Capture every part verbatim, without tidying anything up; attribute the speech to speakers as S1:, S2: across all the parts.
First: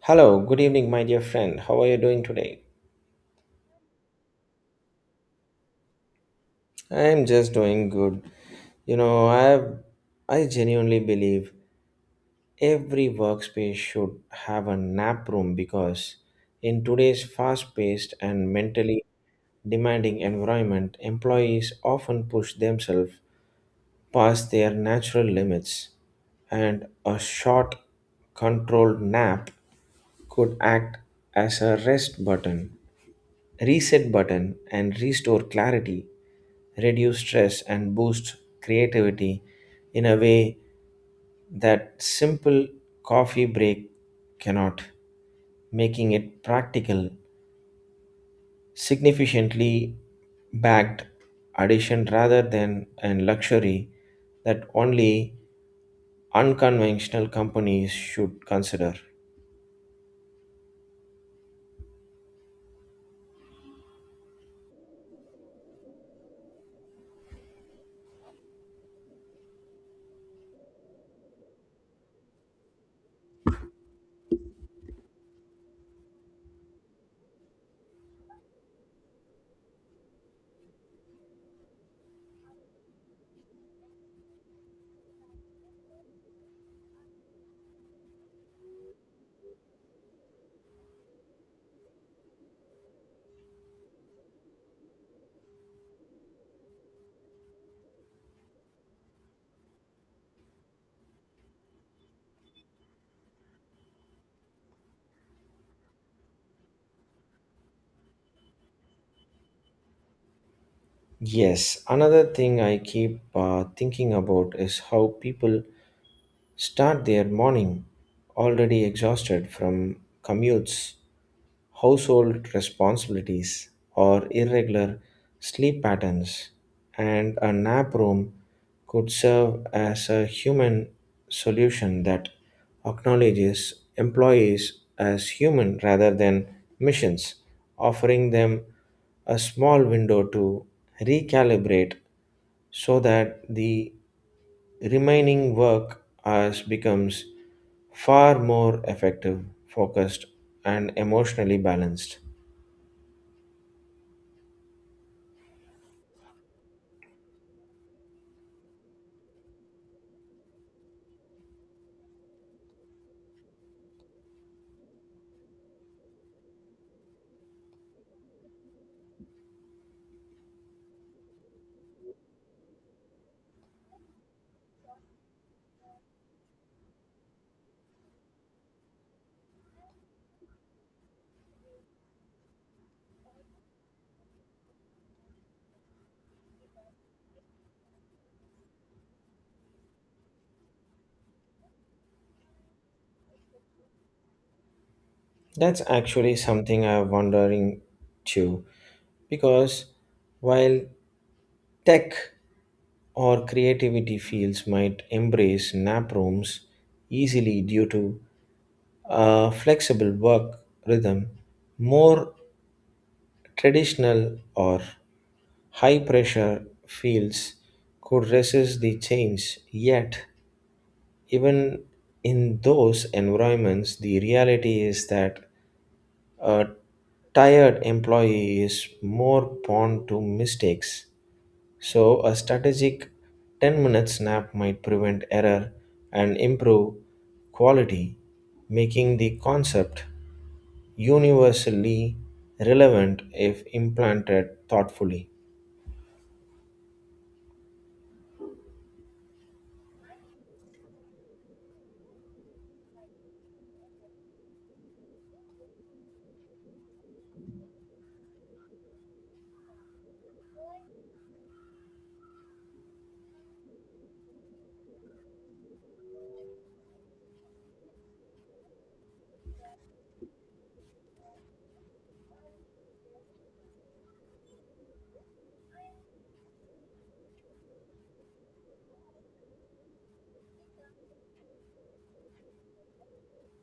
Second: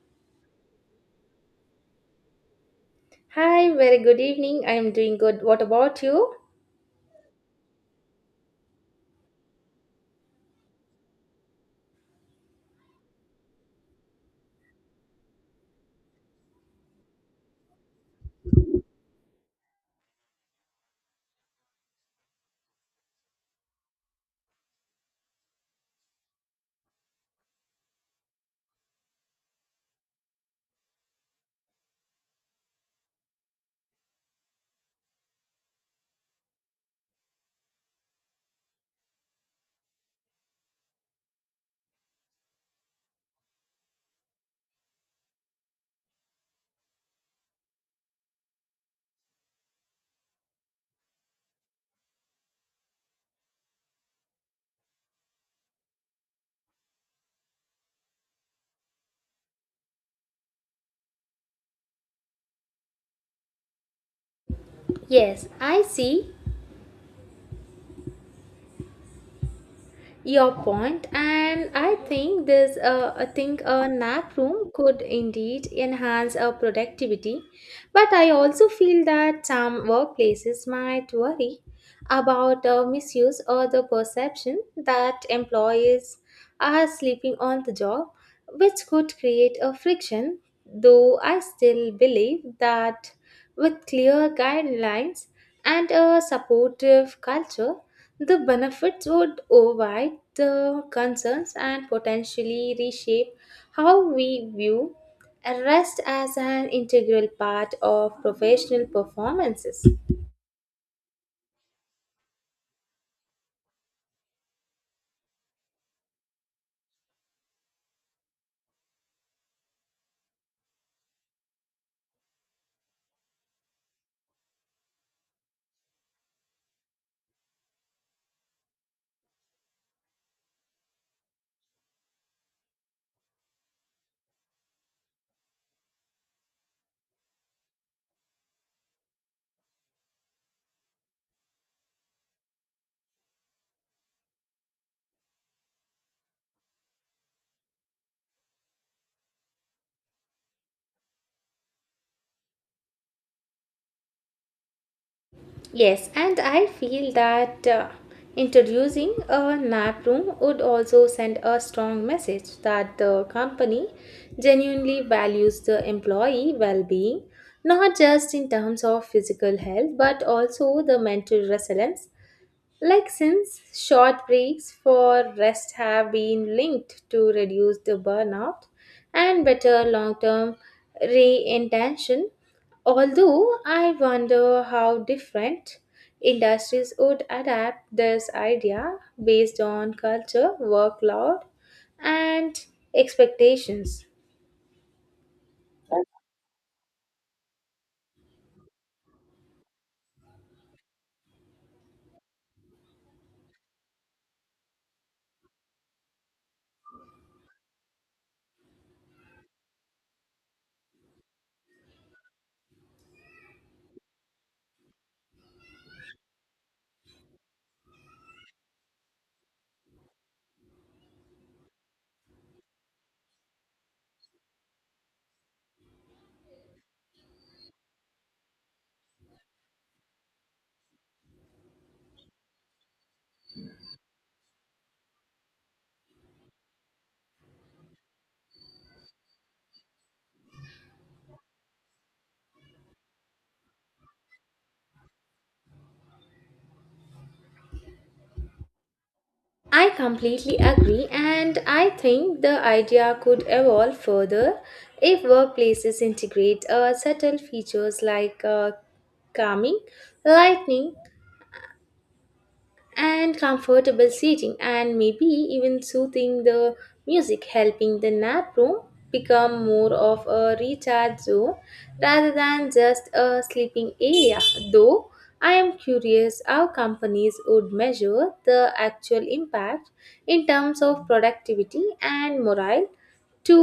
S1: Hello, good evening, my dear friend. How are you doing today?
S2: Hi, very good evening. I am doing good. What about you?
S1: I'm just doing good. You know, I've I genuinely believe every workspace should have a nap room because in today's fast-paced and mentally demanding environment, employees often push themselves past their natural limits, and a short, controlled nap could act as a rest button reset button and restore clarity, reduce stress, and boost creativity in a way that simple coffee break cannot, making it practical, significantly backed addition rather than a luxury that only unconventional companies should consider.
S2: Yes, I see your point, and I think this uh, I think a nap room could indeed enhance our productivity, but I also feel that some workplaces might worry about uh, misuse or the perception that employees are sleeping on the job, which could create a friction. Though I still believe that with clear guidelines and a supportive culture, the benefits would override the concerns and potentially reshape how we view rest as an integral part of professional performances.
S1: Yes, another thing I keep uh, thinking about is how people start their morning already exhausted from commutes, household responsibilities, or irregular sleep patterns, and a nap room could serve as a human solution that acknowledges employees as human rather than missions, offering them a small window to recalibrate so that the remaining work as becomes far more effective, focused, and emotionally balanced.
S2: Yes, and I feel that uh, introducing a nap room would also send a strong message that the company genuinely values the employee well being, not just in terms of physical health, but also the mental resilience like since short breaks for rest have been linked to reduce the burnout and better long-term reintention, although I wonder how different industries would adapt this idea based on culture, workload, and expectations.
S1: That's actually something I'm wondering too, because while tech or creativity fields might embrace nap rooms easily due to a flexible work rhythm, more traditional or high pressure fields could resist the change yet even in those environments, the reality is that a tired employee is more prone to mistakes. So, a strategic ten minute nap might prevent error and improve quality, making the concept universally relevant if implanted thoughtfully.
S2: I completely agree, and I think the idea could evolve further if workplaces integrate uh, subtle features like uh, calming, lightning, and comfortable seating and maybe even soothing the music helping the nap room become more of a recharge zone rather than just a sleeping area though I am curious how companies would measure the actual impact in terms of productivity and morale to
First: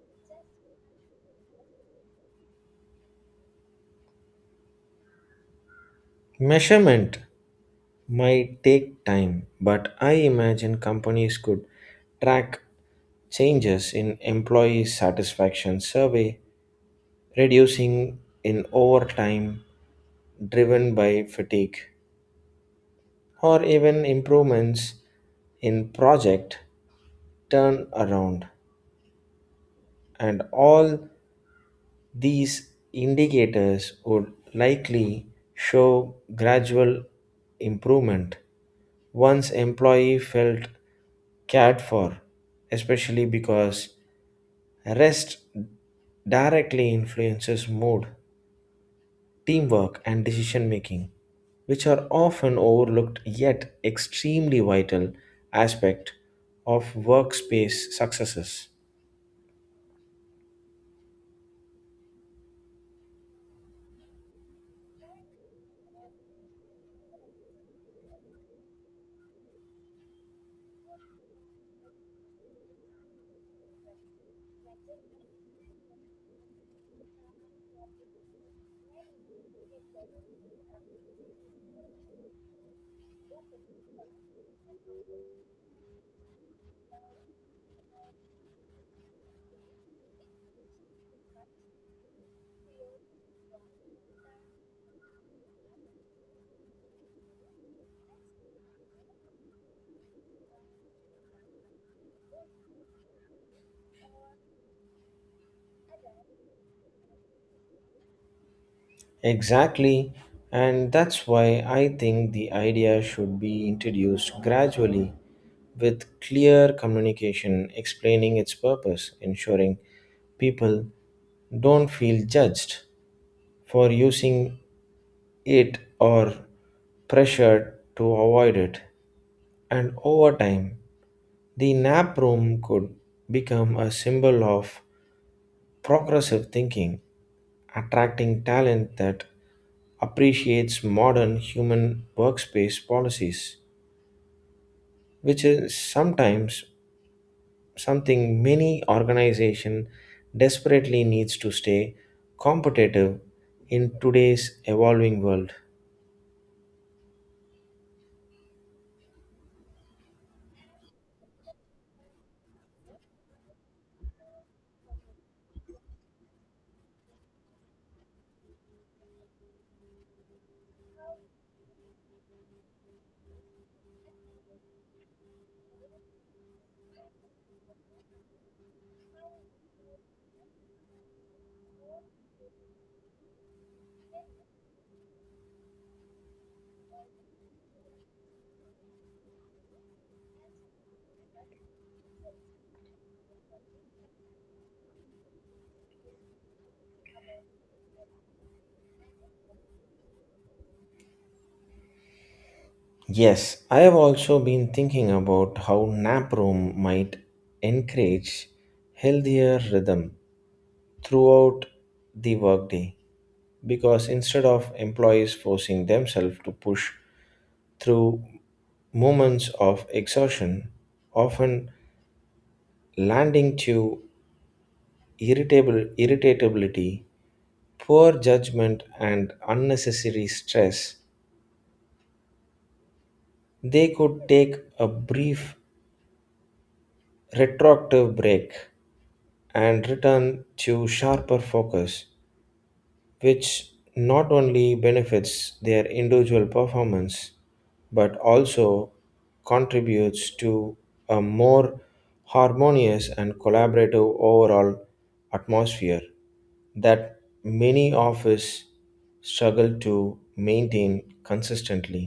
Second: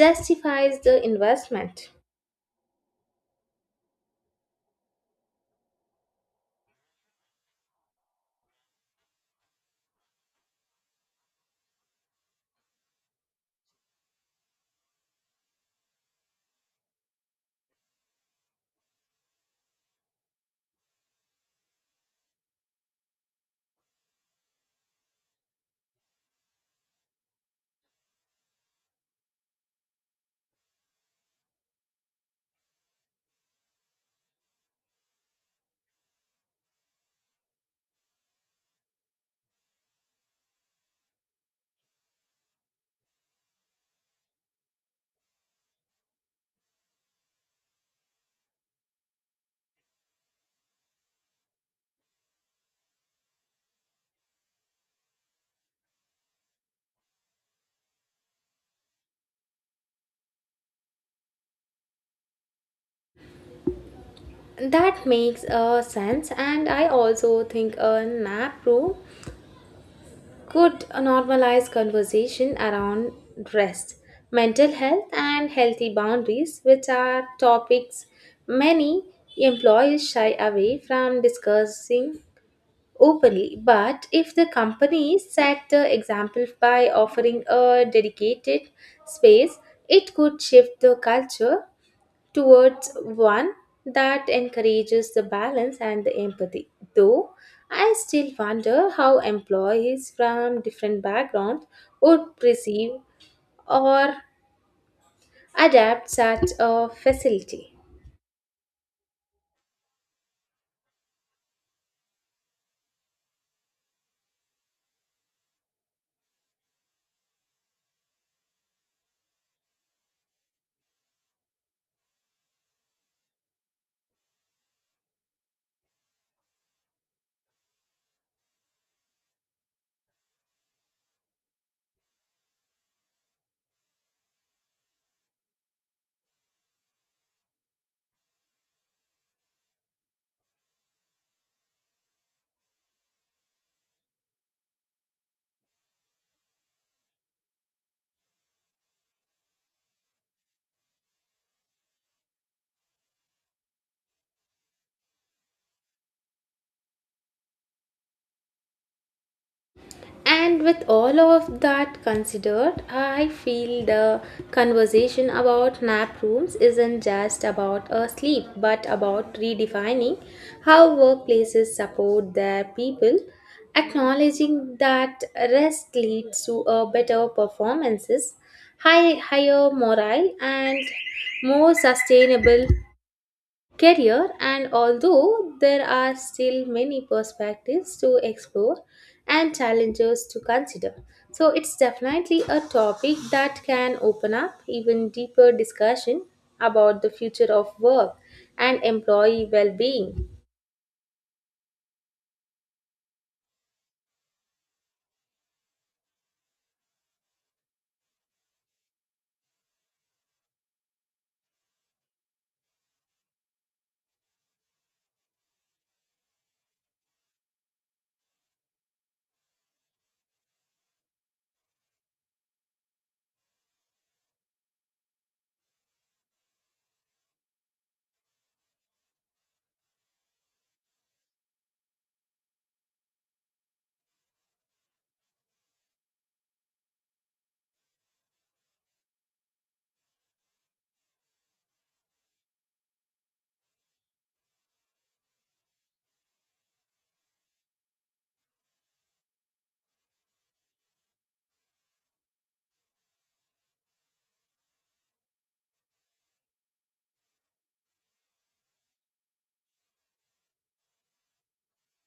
S2: justify the investment.
S1: Measurement might take time, but I imagine companies could track changes in employee satisfaction survey reducing in overtime driven by fatigue or even improvements in project turnaround and all these indicators would likely show gradual improvement once employee felt cared for especially because rest directly influences mood teamwork, and decision making, which are often overlooked yet extremely vital aspect of workspace successes.
S2: That makes uh, sense, and I also think a nap room could normalize conversation around rest, mental health, and healthy boundaries, which are topics many employees shy away from discussing openly. But if the company set the example by offering a dedicated space, it could shift the culture towards one that encourages the balance and the empathy. Though I still wonder how employees from different backgrounds would perceive or adapt such a facility.
S1: Exactly, and that's why I think the idea should be introduced gradually with clear communication explaining its purpose, ensuring people don't feel judged for using it or pressured to avoid it. And over time, the nap room could become a symbol of progressive thinking, attracting talent that appreciates modern human workspace policies, which is sometimes something many organization desperately needs to stay competitive in today's evolving world.
S2: And with all of that considered, I feel the conversation about nap rooms isn't just about a sleep, but about redefining how workplaces support their people, acknowledging that rest leads to a better performances, high, higher morale, and more sustainable career, and although there are still many perspectives to explore and challenges to consider, so it's definitely a topic that can open up even deeper discussion about the future of work and employee well-being.
S1: Yes, I have also been thinking about how nap room might encourage healthier rhythm throughout the workday because instead of employees forcing themselves to push through moments of exhaustion, often landing to irritable irritability, poor judgment and unnecessary stress, they could take a brief retroactive break and return to sharper focus which not only benefits their individual performance but also contributes to a more harmonious and collaborative overall atmosphere that many offices struggle to maintain consistently.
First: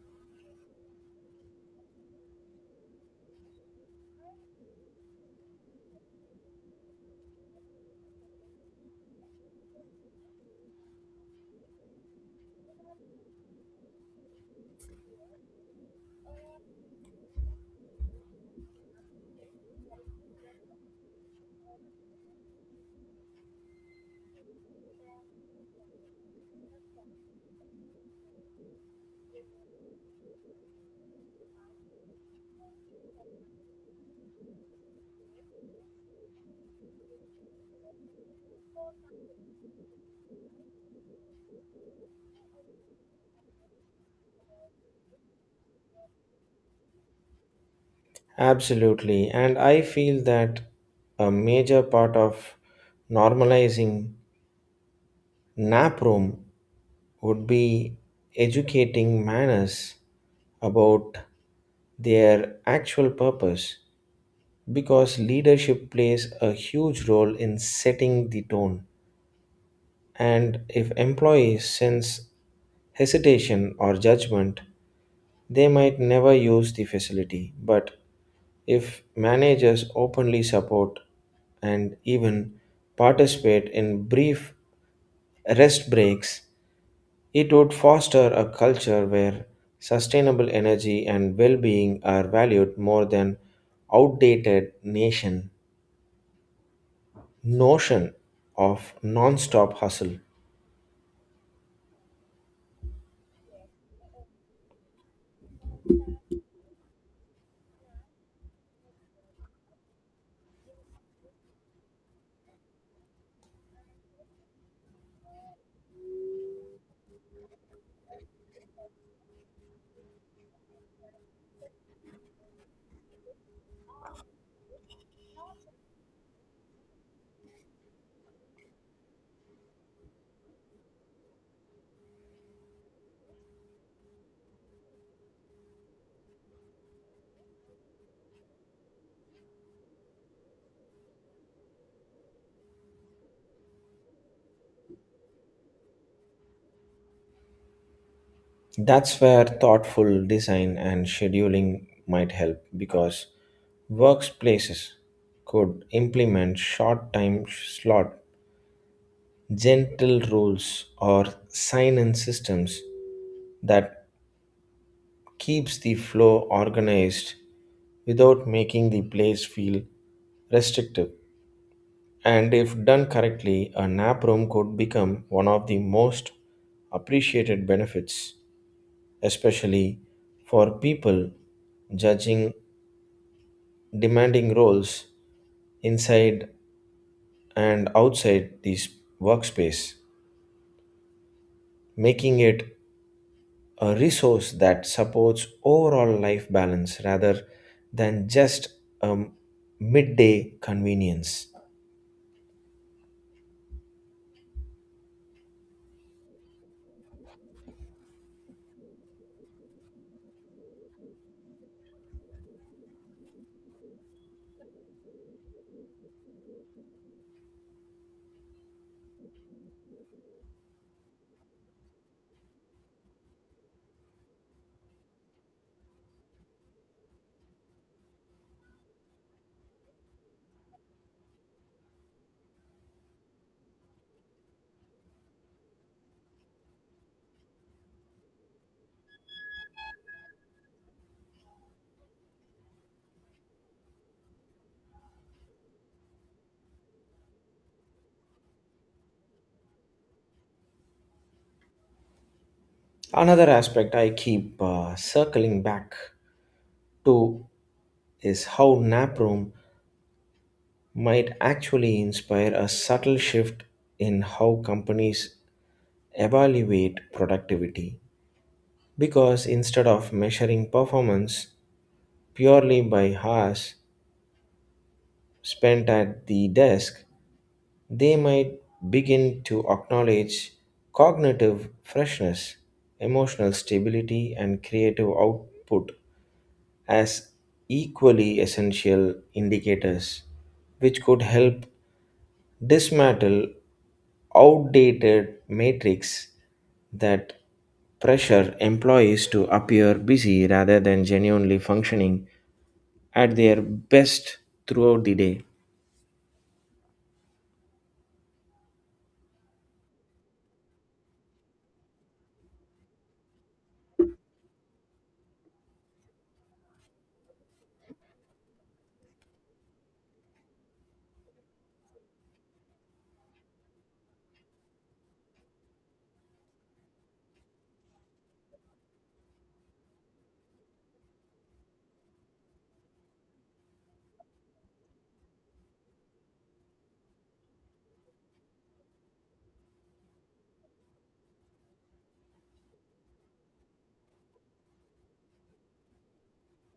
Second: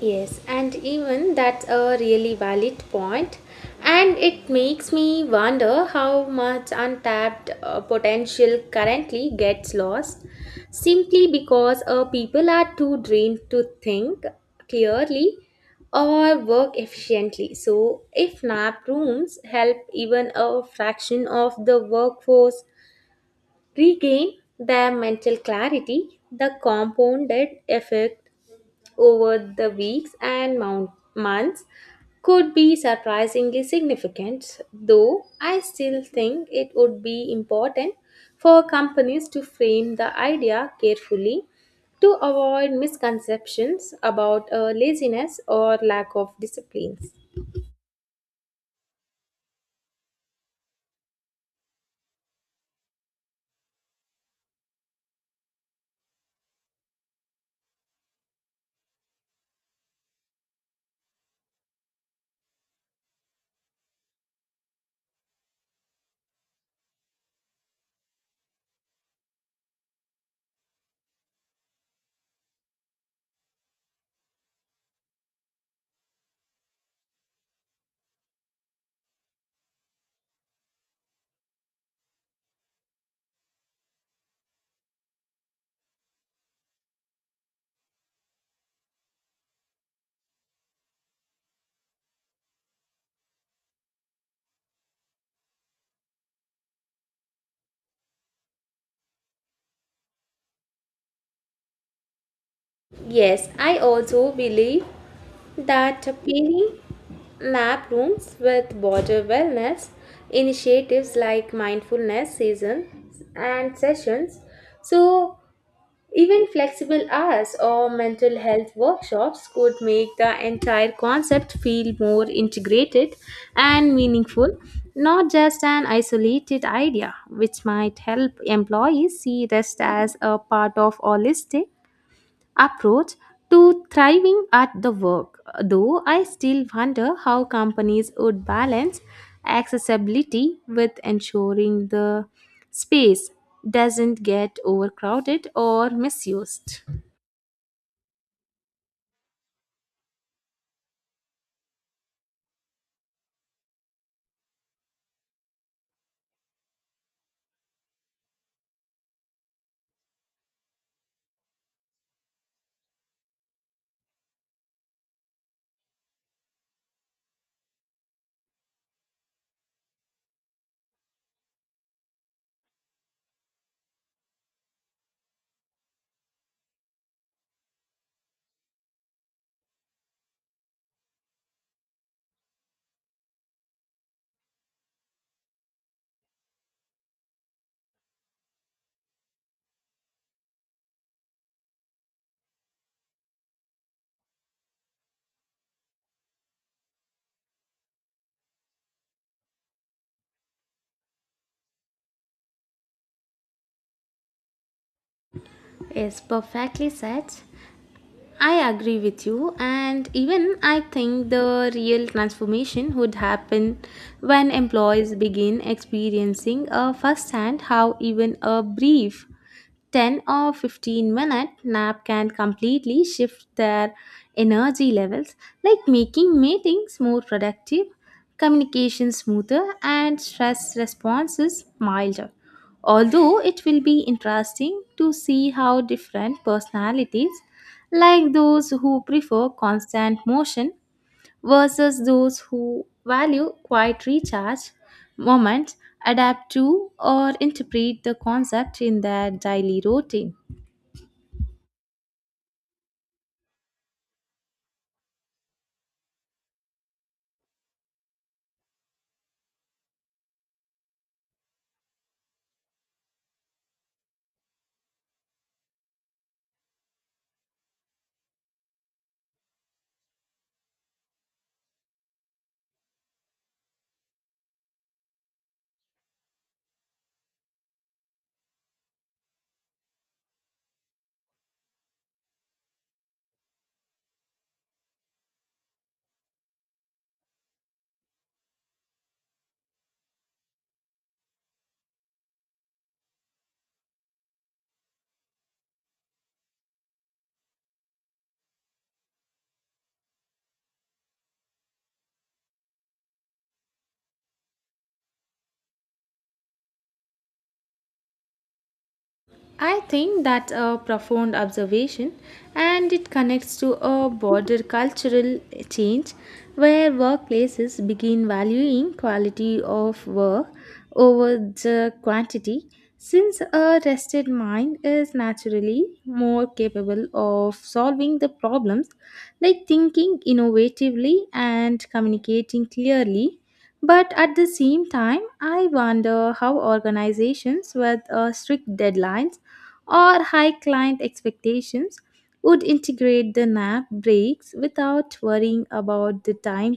S2: Yes, and even that's a really valid point. And it makes me wonder how much untapped uh, potential currently gets lost simply because uh, people are too drained to think clearly or work efficiently. So, if nap rooms help even a fraction of the workforce regain their mental clarity, the compounded effect over the weeks and mount- months could be surprisingly significant, though I still think it would be important for companies to frame the idea carefully to avoid misconceptions about uh, laziness or lack of disciplines.
S1: Absolutely, and I feel that a major part of normalizing nap room would be educating manners about their actual purpose because leadership plays a huge role in setting the tone. And if employees sense hesitation or judgment, they might never use the facility. But if managers openly support and even participate in brief rest breaks, it would foster a culture where sustainable energy and well being are valued more than outdated nation notion of non stop hustle.
S2: Yes, I also believe that pairing nap rooms with border wellness initiatives like mindfulness seasons and sessions, so even flexible hours or mental health workshops could make the entire concept feel more integrated and meaningful, not just an isolated idea, which might help employees see rest as a part of holistic approach to thriving at the work, though I still wonder how companies would balance accessibility with ensuring the space doesn't get overcrowded or misused.
S1: That's where thoughtful design and scheduling might help because workplaces could implement short time slot, gentle rules, or sign in systems that keeps the flow organized without making the place feel restrictive. And if done correctly, a nap room could become one of the most appreciated benefits, especially for people judging demanding roles inside and outside this workspace, making it a resource that supports overall life balance rather than just a midday convenience.
S2: Yes, perfectly said. I agree with you, and even I think the real transformation would happen when employees begin experiencing uh, firsthand how even a brief ten or fifteen minute nap can completely shift their energy levels, like making meetings more productive, communication smoother, and stress responses milder, although it will be interesting to see how different personalities, like those who prefer constant motion versus those who value quiet recharge moments, adapt to or interpret the concept in their daily routine.
S1: Another aspect I keep uh, circling back to is how nap room might actually inspire a subtle shift in how companies evaluate productivity because instead of measuring performance purely by hours spent at the desk they might begin to acknowledge cognitive freshness, emotional stability, and creative output as equally essential indicators, which could help dismantle outdated matrix that pressure employees to appear busy rather than genuinely functioning at their best throughout the day.
S2: I think that's a profound observation, and it connects to a broader cultural change where workplaces begin valuing quality of work over the quantity, since a rested mind is naturally more capable of solving the problems like thinking innovatively and communicating clearly, but at the same time, I wonder how organizations with uh, strict deadlines or high client expectations would integrate the nap breaks without worrying about the time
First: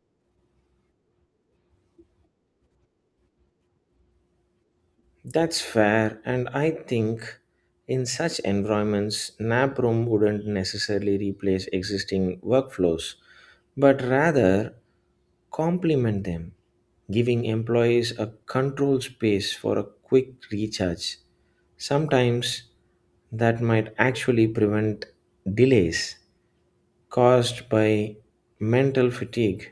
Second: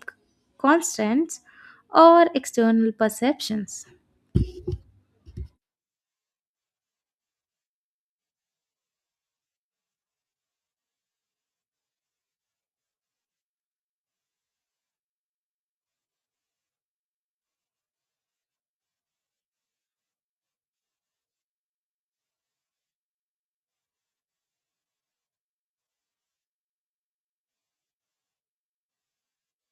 S2: constraints or external perceptions.
S1: That's fair, and I think in such environments, nap room wouldn't necessarily replace existing workflows, but rather complement them, giving employees a control space for a quick recharge. Sometimes that might actually prevent delays caused by mental fatigue,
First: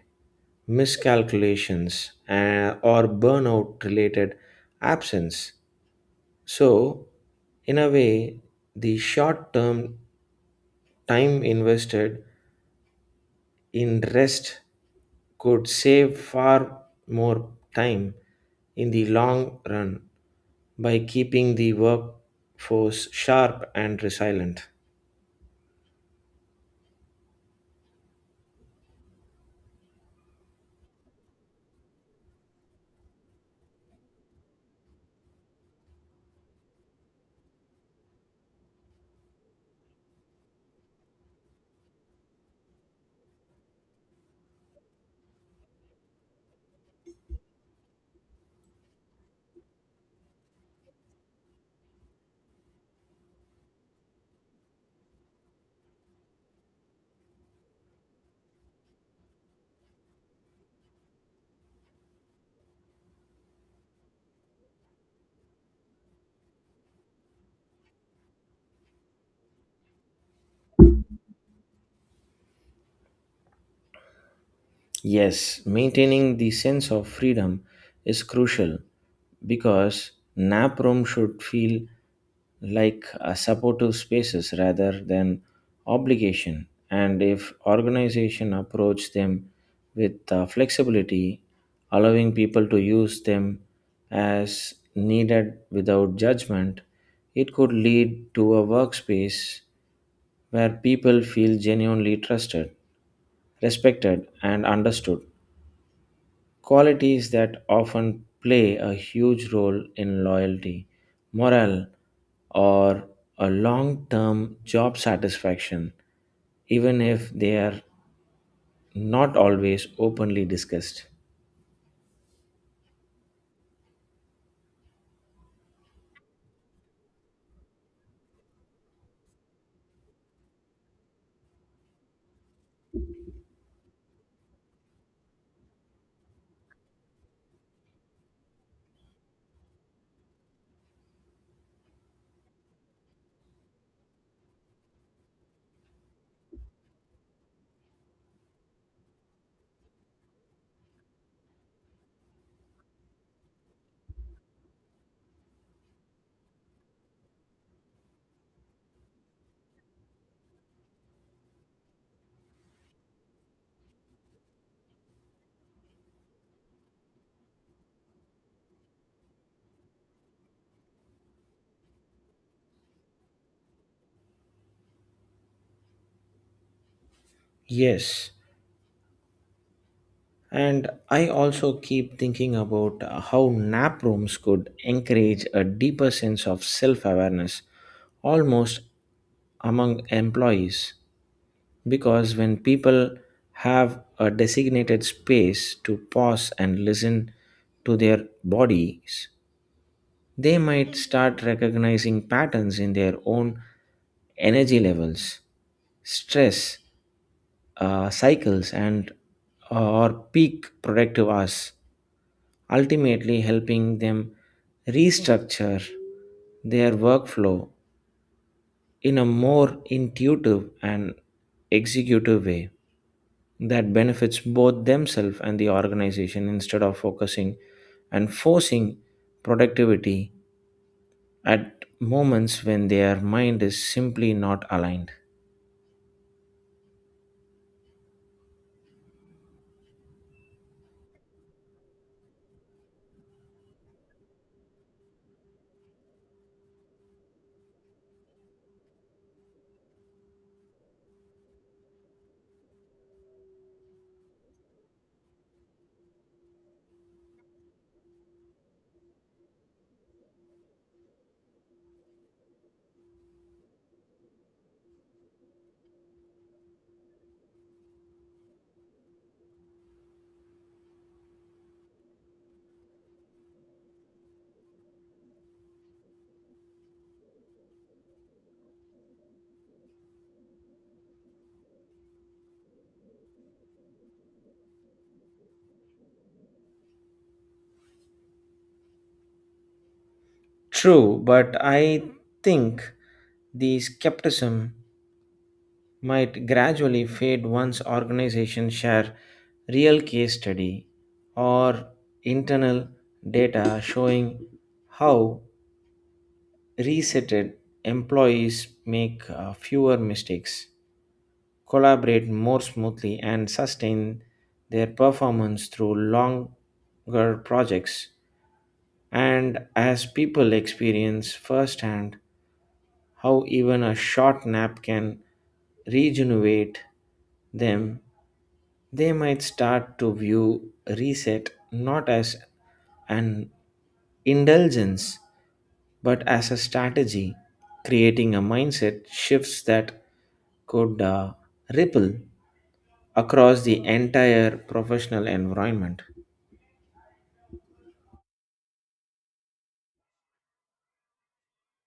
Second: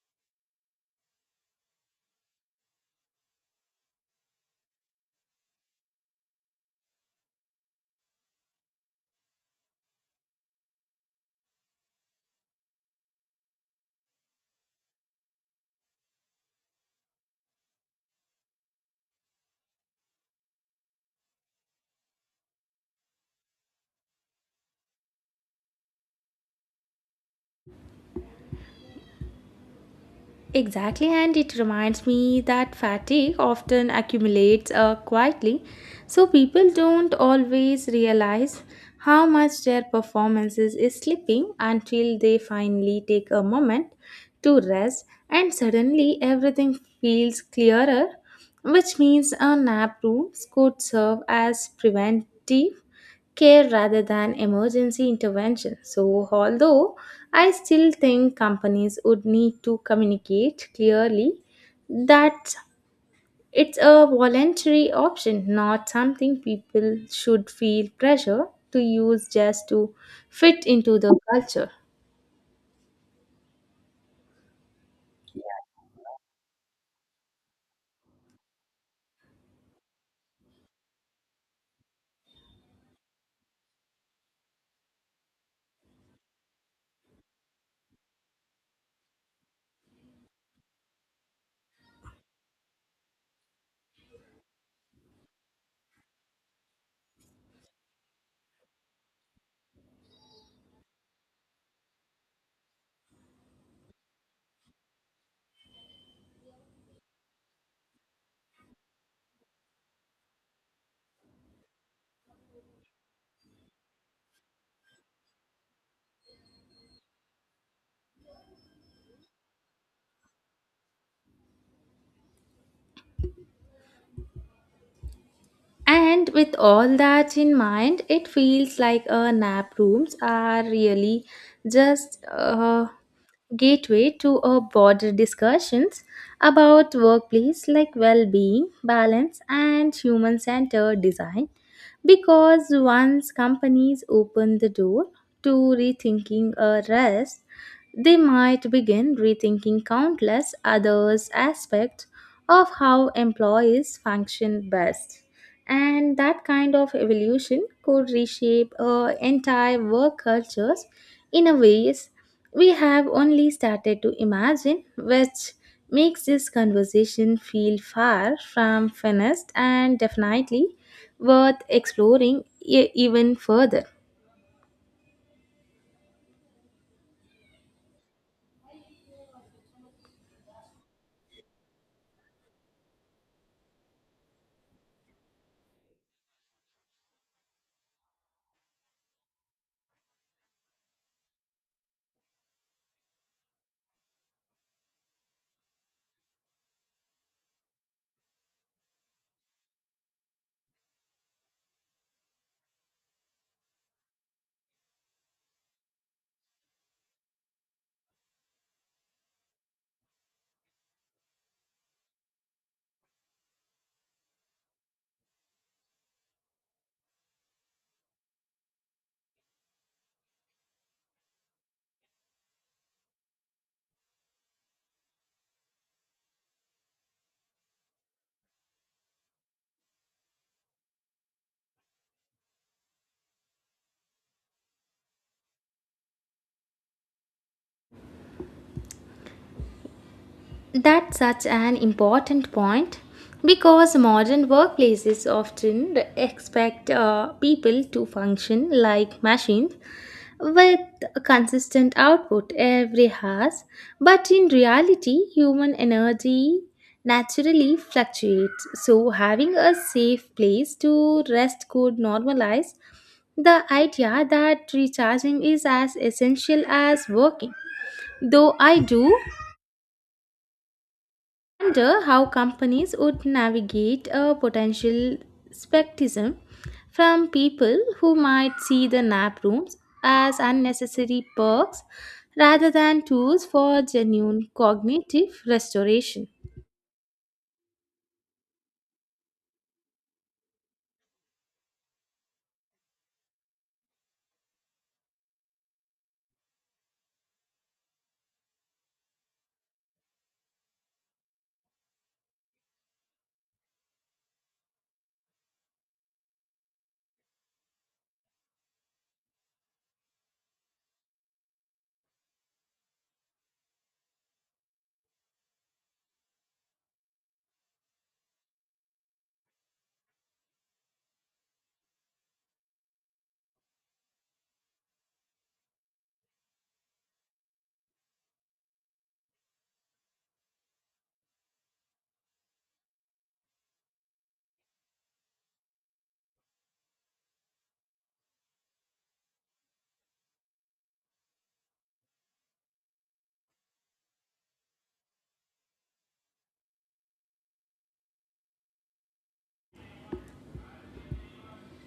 S1: miscalculations, uh, or burnout related absence so, in a way, the short term time invested in rest could save far more time in the long run by keeping the workforce sharp and resilient.
S2: Exactly, and it reminds me that fatigue often accumulates uh, quietly, so people don't always realize how much their performances is slipping until they finally take a moment to rest, and suddenly everything feels clearer, which means a nap room could serve as preventive care rather than emergency intervention. So, although I still think companies would need to communicate clearly that it's a voluntary option, not something people should feel pressure to use just to fit into the culture.
S1: Yes, maintaining the sense of freedom is crucial because nap room should feel like a supportive spaces rather than obligation and if organization approach them with uh, flexibility allowing people to use them as needed without judgment it could lead to a workspace where people feel genuinely trusted respected and understood qualities that often play a huge role in loyalty, morale, or a long term job satisfaction, even if they are not always openly discussed.
S2: And with all that in mind, it feels like uh, nap rooms are really just a gateway to a broader discussions about workplace like well-being, balance, and human-centered design. Because once companies open the door to rethinking a rest, they might begin rethinking countless others aspects of how employees function best, and that kind of evolution could reshape uh, entire work cultures in a ways we have only started to imagine, which makes this conversation feel far from finished and definitely worth exploring e- even further.
S1: Yes, and I also keep thinking about how nap rooms could encourage a deeper sense of self awareness almost among employees. Because when people have a designated space to pause and listen to their bodies, they might start recognizing patterns in their own energy levels, stress, uh, cycles, and or peak productive hours, ultimately helping them restructure their workflow in a more intuitive and executive way. That benefits both themselves and the organization instead of focusing and forcing productivity at moments when their mind is simply not aligned.
S2: That's such an important point because modern workplaces often expect uh, people to function like machines with a consistent output every hours, but in reality human energy naturally fluctuates, so having a safe place to rest could normalize the idea that recharging is as essential as working, though I do wonder how companies would navigate a potential skepticism from people who might see the nap rooms as unnecessary perks rather than tools for genuine cognitive restoration.
S1: True, but I think the skepticism might gradually fade once organizations share real case study or internal data showing how resetted employees make uh, fewer mistakes collaborate more smoothly and sustain their performance through longer projects. And as people experience firsthand how even a short nap can regenerate them, they might start to view reset not as an indulgence but as a strategy, creating a mindset shifts that could uh, ripple across the entire professional environment.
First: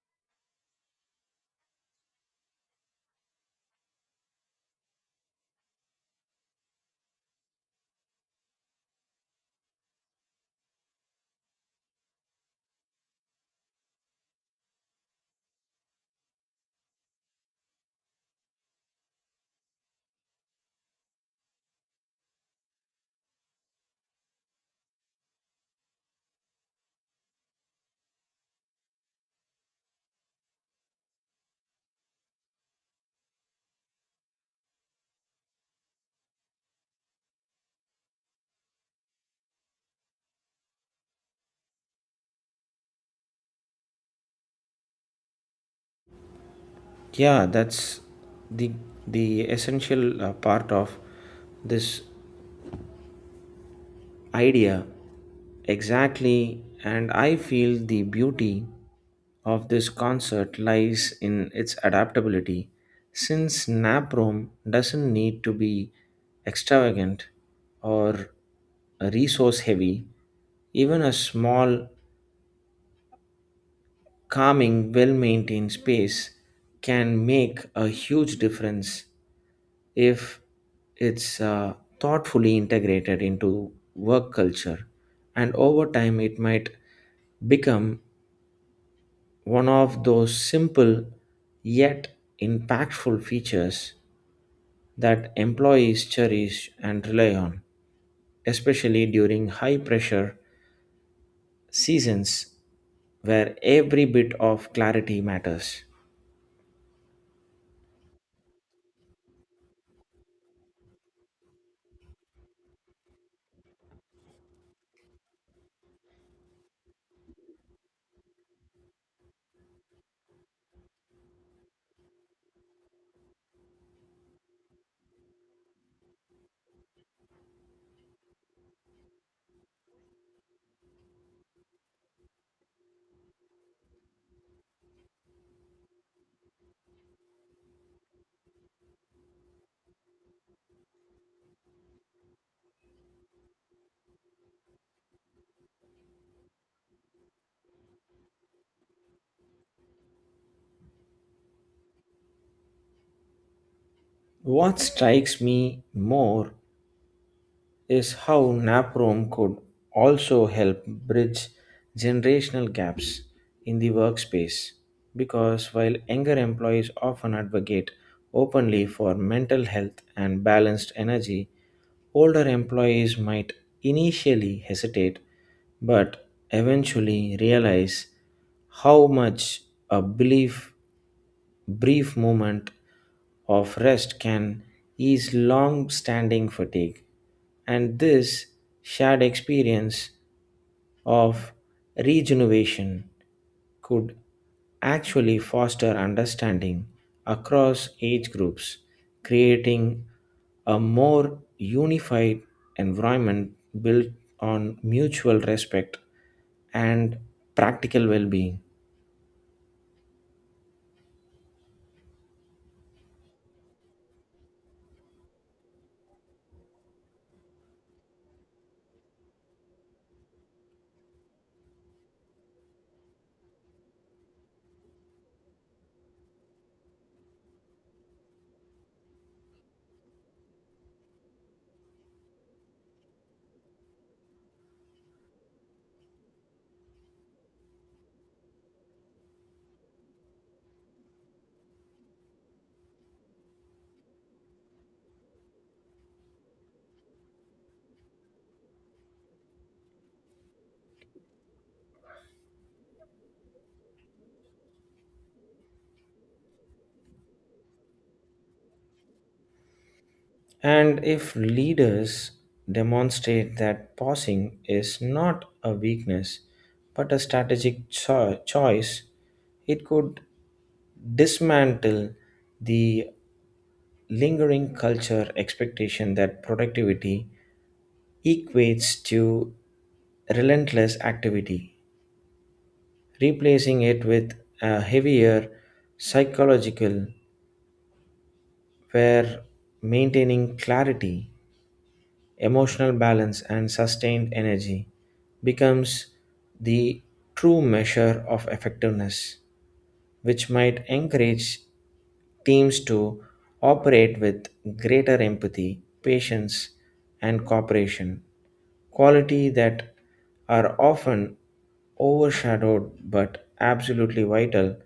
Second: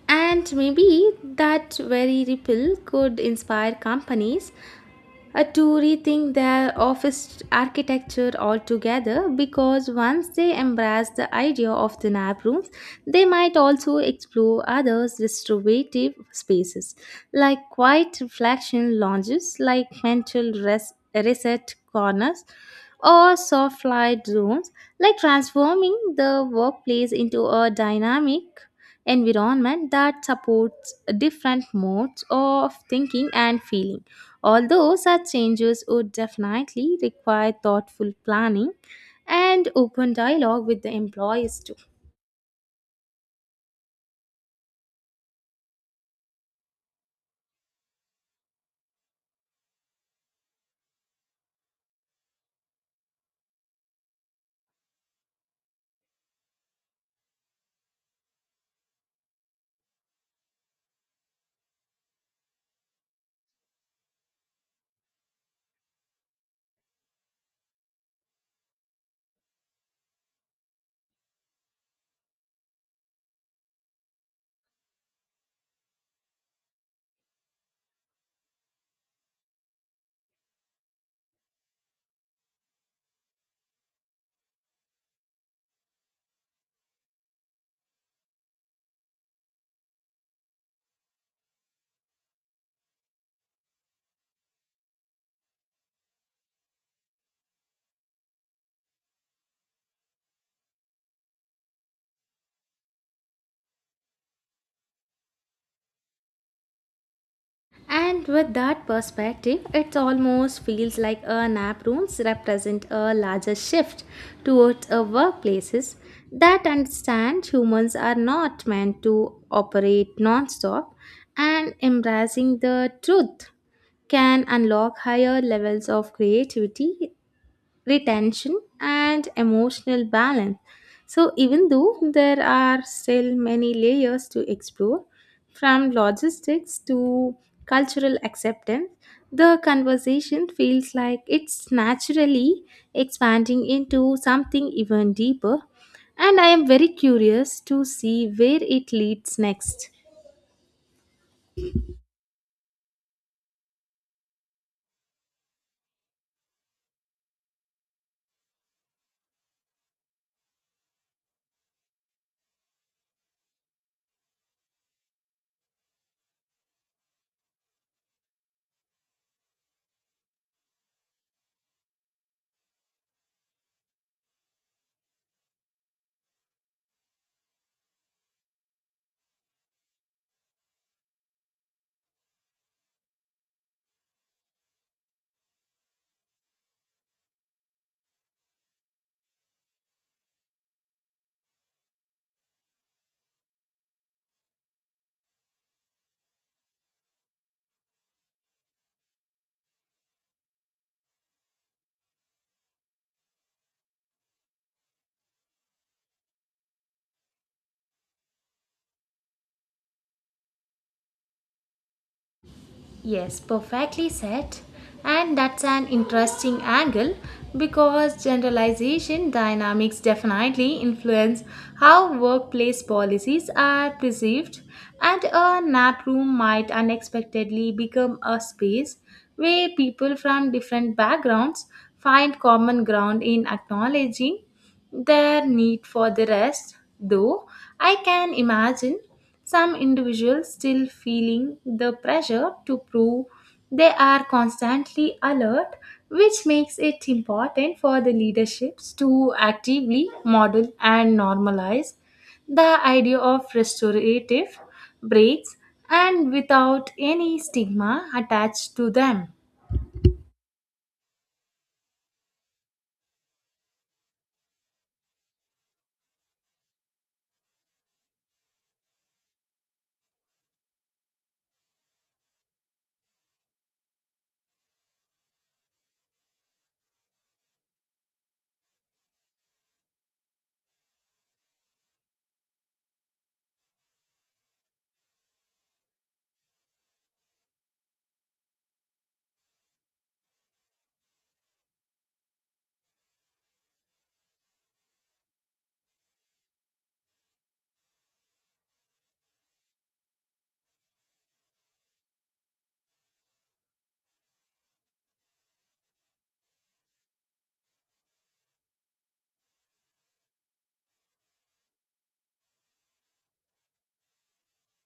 S2: And maybe that very ripple could inspire companies uh, to rethink their office architecture altogether, because once they embrace the idea of the nap rooms, they might also explore other restorative spaces like quiet reflection lounges, like mental res- reset corners, or soft light zones, like transforming the workplace into a dynamic environment that supports different modes of thinking and feeling. Although such changes would definitely require thoughtful planning and open dialogue with the employees too.
S1: Yeah, that's the the essential uh, part of this idea. Exactly, and I feel the beauty of this concert lies in its adaptability since naprom doesn't need to be extravagant or resource heavy even a small calming, well maintained space can make a huge difference if it's uh, thoughtfully integrated into work culture. And over time, it might become one of those simple yet impactful features that employees cherish and rely on, especially during high pressure seasons where every bit of clarity matters.
S2: And with that perspective, it almost feels like a nap rooms represent a larger shift towards a workplaces that understand humans are not meant to operate non-stop, and embracing the truth can unlock higher levels of creativity, retention, and emotional balance. So, even though there are still many layers to explore, from logistics to cultural acceptance, the conversation feels like it's naturally expanding into something even deeper. And I am very curious to see where it leads next.
S1: What strikes me more is how NAPROM could also help bridge generational gaps in the workspace. Because while younger employees often advocate openly for mental health and balanced energy, older employees might initially hesitate but eventually realize how much a belief brief moment of rest can ease long standing fatigue, and this shared experience of regeneration could actually foster understanding across age groups, creating a more unified environment built on mutual respect and practical well being.
S2: Yes, perfectly said. And that's an interesting angle because generalization dynamics definitely influence how workplace policies are perceived, and a nap room might unexpectedly become a space where people from different backgrounds find common ground in acknowledging their need for the rest. Though I can imagine some individuals still feeling the pressure to prove they are constantly alert, which makes it important for the leaderships to actively model and normalize the idea of restorative breaks and without any stigma attached to them.
S1: And if leaders demonstrate that pausing is not a weakness but a strategic cho- choice, it could dismantle the lingering culture expectation that productivity equates to relentless activity, replacing it with a heavier psychological where maintaining clarity emotional balance, and sustained energy becomes the true measure of effectiveness, which might encourage teams to operate with greater empathy, patience, and cooperation, quality that are often overshadowed but absolutely vital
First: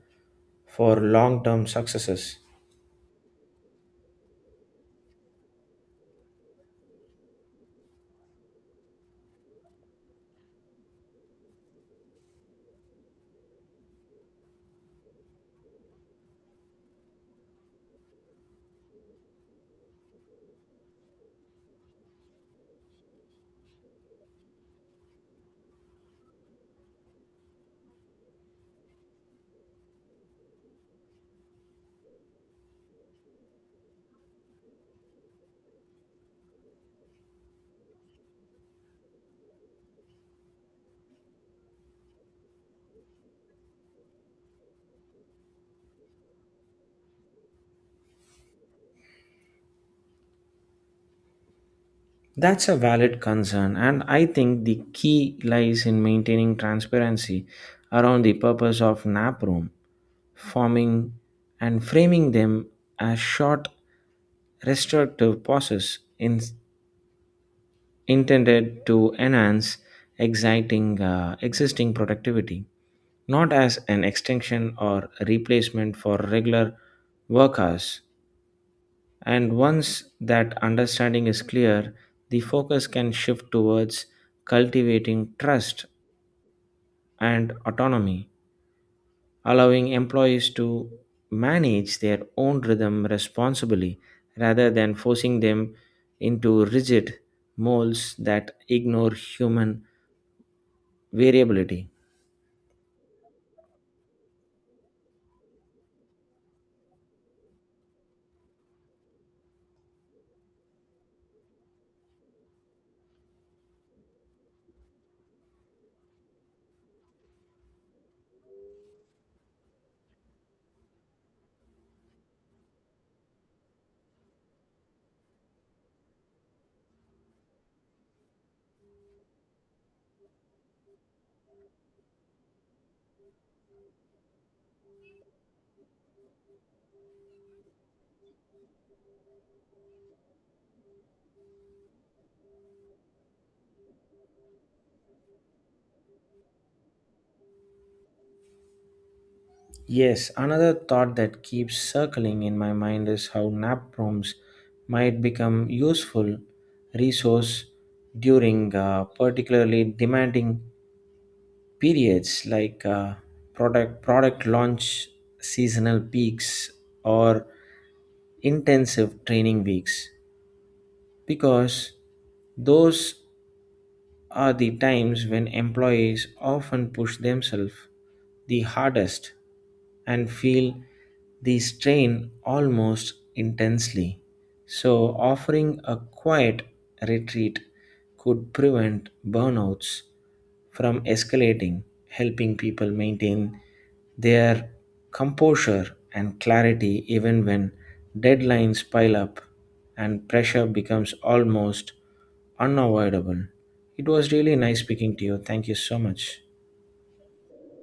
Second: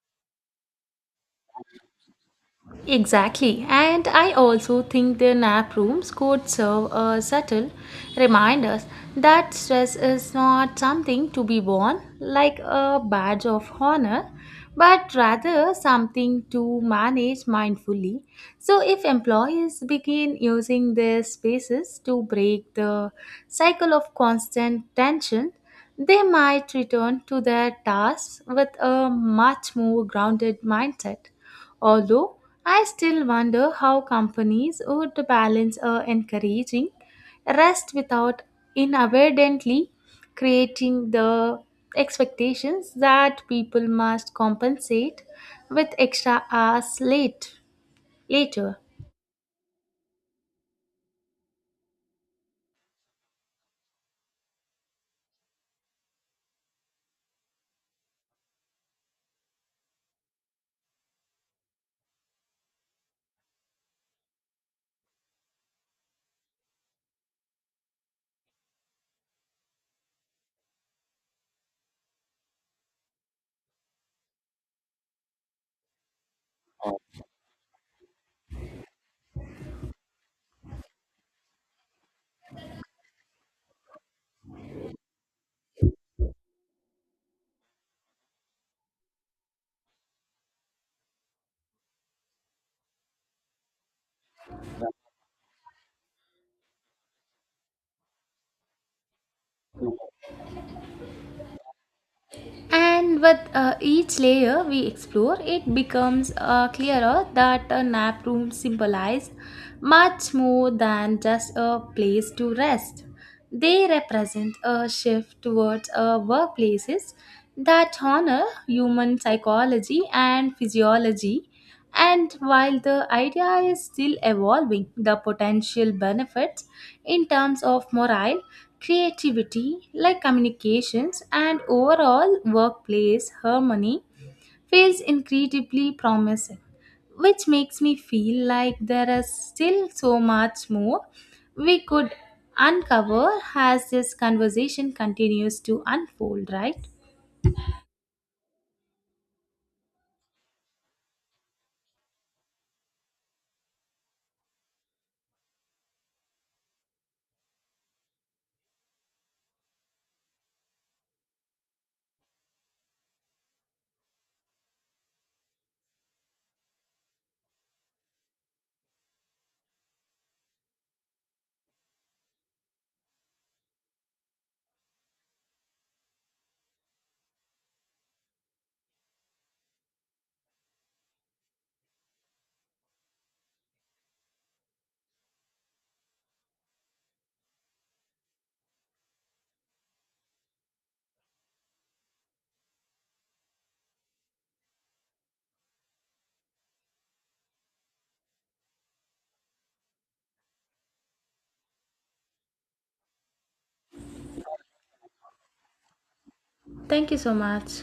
S1: for long term successes.
S2: Exactly, and I also think the nap rooms could serve a subtle reminder that stress is not something to be worn like a badge of honor, but rather something to manage mindfully. So, if employees begin using their spaces to break the cycle of constant tension, they might return to their tasks with a much more grounded mindset. Although I still wonder how companies would balance uh, encouraging rest without inadvertently creating the expectations that people must compensate with extra hours late later.
S1: That's a valid concern, and I think the key lies in maintaining transparency around the purpose of nap room, forming and framing them as short, restorative pauses in, intended to enhance exciting, uh, existing productivity, not as an extension or replacement for regular work hours. And once that understanding is clear, the focus can shift towards cultivating trust and autonomy, allowing employees to manage their own rhythm responsibly rather than forcing them into rigid molds that ignore human variability.
S2: And with uh, each layer we explore, it becomes uh, clearer that a nap room symbolizes much more than just a place to rest. They represent a shift towards uh, workplaces that honor human psychology and physiology, and while the idea is still evolving, the potential benefits in terms of morale, creativity, like communications, and overall workplace harmony feels incredibly promising, which makes me feel like there is still so much more we could uncover as this conversation continues to unfold, right?
S1: Yes, another thought that keeps circling in my mind is how nap rooms might become useful resource during uh, particularly demanding periods like uh, product product launch seasonal peaks or intensive training weeks because those are the times when employees often push themselves the hardest and feel the strain almost intensely. So, offering a quiet retreat could prevent burnouts from escalating, helping people maintain their composure and clarity even when deadlines pile up and pressure becomes almost unavoidable. It was really nice speaking to you. Thank you so much.
S2: Thank you so much.